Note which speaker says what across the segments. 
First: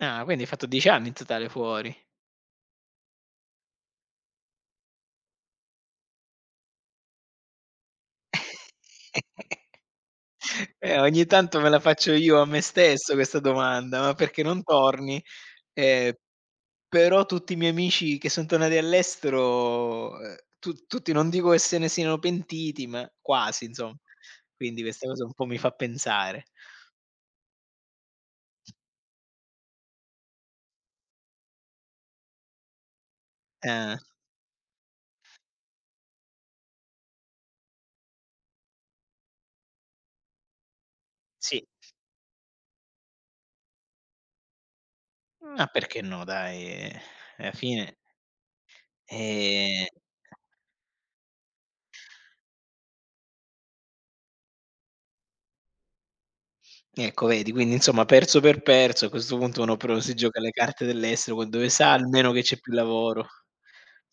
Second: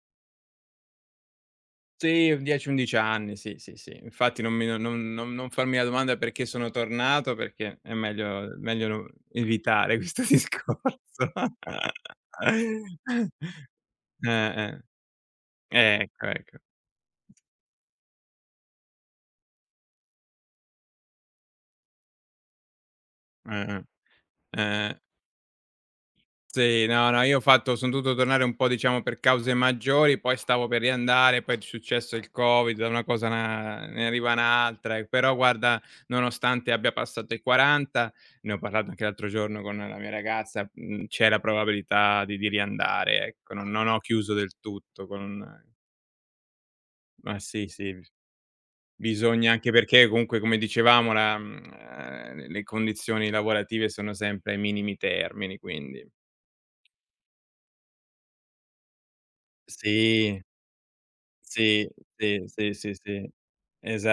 Speaker 1: Ah, quindi hai fatto 10 anni in totale fuori?
Speaker 2: Sì, 10, 11 anni, sì, sì, sì. Infatti non mi non non non farmi la domanda: perché sono tornato, perché è meglio meglio no evitare questo
Speaker 1: Eh,
Speaker 2: discorso.
Speaker 1: ogni tanto me la faccio io a me stesso questa domanda:" Ma perché non
Speaker 2: Eh,
Speaker 1: torni?"
Speaker 2: eh,
Speaker 1: Ehm,
Speaker 2: ecco ecco.
Speaker 1: però tutti i miei amici che son tornati dall'estero, ehm tut tutti non dico che se ne siano pentiti, ma quasi
Speaker 2: Eh
Speaker 1: insomma.
Speaker 2: eh,
Speaker 1: Quindi
Speaker 2: eh.
Speaker 1: questa cosa un po' mi fa pensare.
Speaker 2: Sì, no, no, io ho fatto son dovuto tornare un po' diciamo per cause maggiori, poi stavo per riandare, poi è successo il Covid, da una cosa, ehm, na
Speaker 1: Ah.
Speaker 2: ne arriva un'altra, però guarda, nonostante abbia passato i 40, ne ho parlato anche l'altro giorno con la mia ragazza, mhmm, c'è la
Speaker 1: Sì!
Speaker 2: probabilità di di riandare ecco. Non ho chiuso del tutto con
Speaker 1: Ma perché no dai,
Speaker 2: Ma
Speaker 1: alla
Speaker 2: sì sì,
Speaker 1: fine.
Speaker 2: bis bisogna anche
Speaker 1: Ehm.
Speaker 2: perché comunque come dicevamo, la ehm, le condizioni lavorative sono sempre ai minimi termini quindi.
Speaker 1: Ecco vedi, quindi insomma perso per perso, a questo punto uno però si gioca
Speaker 2: Sì
Speaker 1: le carte dell'estero con dove
Speaker 2: Sì,
Speaker 1: sa almeno che
Speaker 2: sì,
Speaker 1: c'è più
Speaker 2: sì, sì,
Speaker 1: lavoro.
Speaker 2: sì,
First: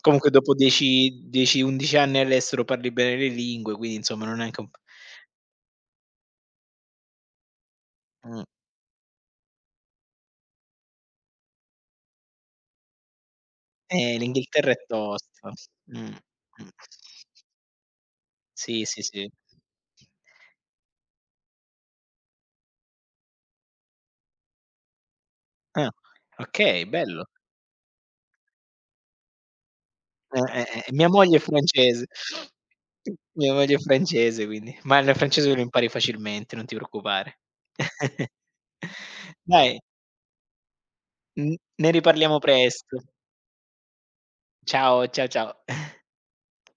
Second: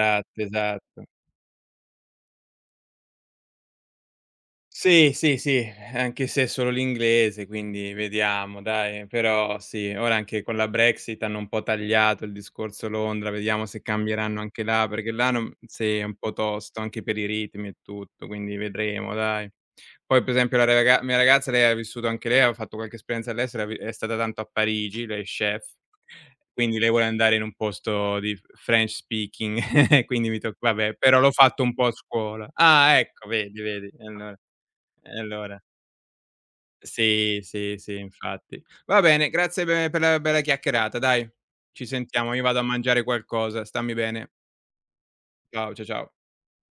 Speaker 1: Comunque dopo
Speaker 2: esatto.
Speaker 1: dieci dieci, 11 anni all'estero parli bene le lingue, quindi insomma non è neanche un p
Speaker 2: Sì, sì, sì, anche se è solo l'inglese, quindi
Speaker 1: Mh.
Speaker 2: vediamo dai. Però sì, ora anche con la Brexit hanno un po' tagliato il discorso Londra, vediamo se
Speaker 1: Eh,
Speaker 2: cambieranno anche
Speaker 1: l'Inghilterra è
Speaker 2: là, perché là
Speaker 1: tosta
Speaker 2: non sì,
Speaker 1: mh,
Speaker 2: è
Speaker 1: mh.
Speaker 2: un po' tosto anche per i ritmi e tutto, quindi
Speaker 1: Sì, sì,
Speaker 2: vedremo
Speaker 1: sì.
Speaker 2: dai. Poi per esempio la raga la mia ragazza, lei ha vissuto anche lei aveva fatto qualche esperienza all'estero, ha vi è stata tanto a Parigi, lei è chef,
Speaker 1: Ah
Speaker 2: quindi
Speaker 1: okay,
Speaker 2: lei vuole
Speaker 1: bello.
Speaker 2: andare in un posto di f french speaking, quindi mi
Speaker 1: Eh,
Speaker 2: tocca
Speaker 1: eh, eh,
Speaker 2: vabbè,
Speaker 1: mia
Speaker 2: però l'ho
Speaker 1: moglie è
Speaker 2: fatto un po' a
Speaker 1: francese.
Speaker 2: scuola. Ah ecco
Speaker 1: Mia
Speaker 2: vedi
Speaker 1: moglie è
Speaker 2: vedi e allora,
Speaker 1: francese quindi ma il
Speaker 2: e
Speaker 1: francese
Speaker 2: allora.
Speaker 1: lo impari facilmente, non ti preoccupare.
Speaker 2: Sì, sì, sì infatti. Va bene grazie
Speaker 1: Dai.
Speaker 2: pe per la bella chiacchierata dai,
Speaker 1: N
Speaker 2: ci
Speaker 1: ne
Speaker 2: sentiamo,
Speaker 1: riparliamo
Speaker 2: io vado a mangiare
Speaker 1: presto.
Speaker 2: qualcosa, stammi bene.
Speaker 1: Ciao ciao ciao.
Speaker 2: Ciao, cia ciao.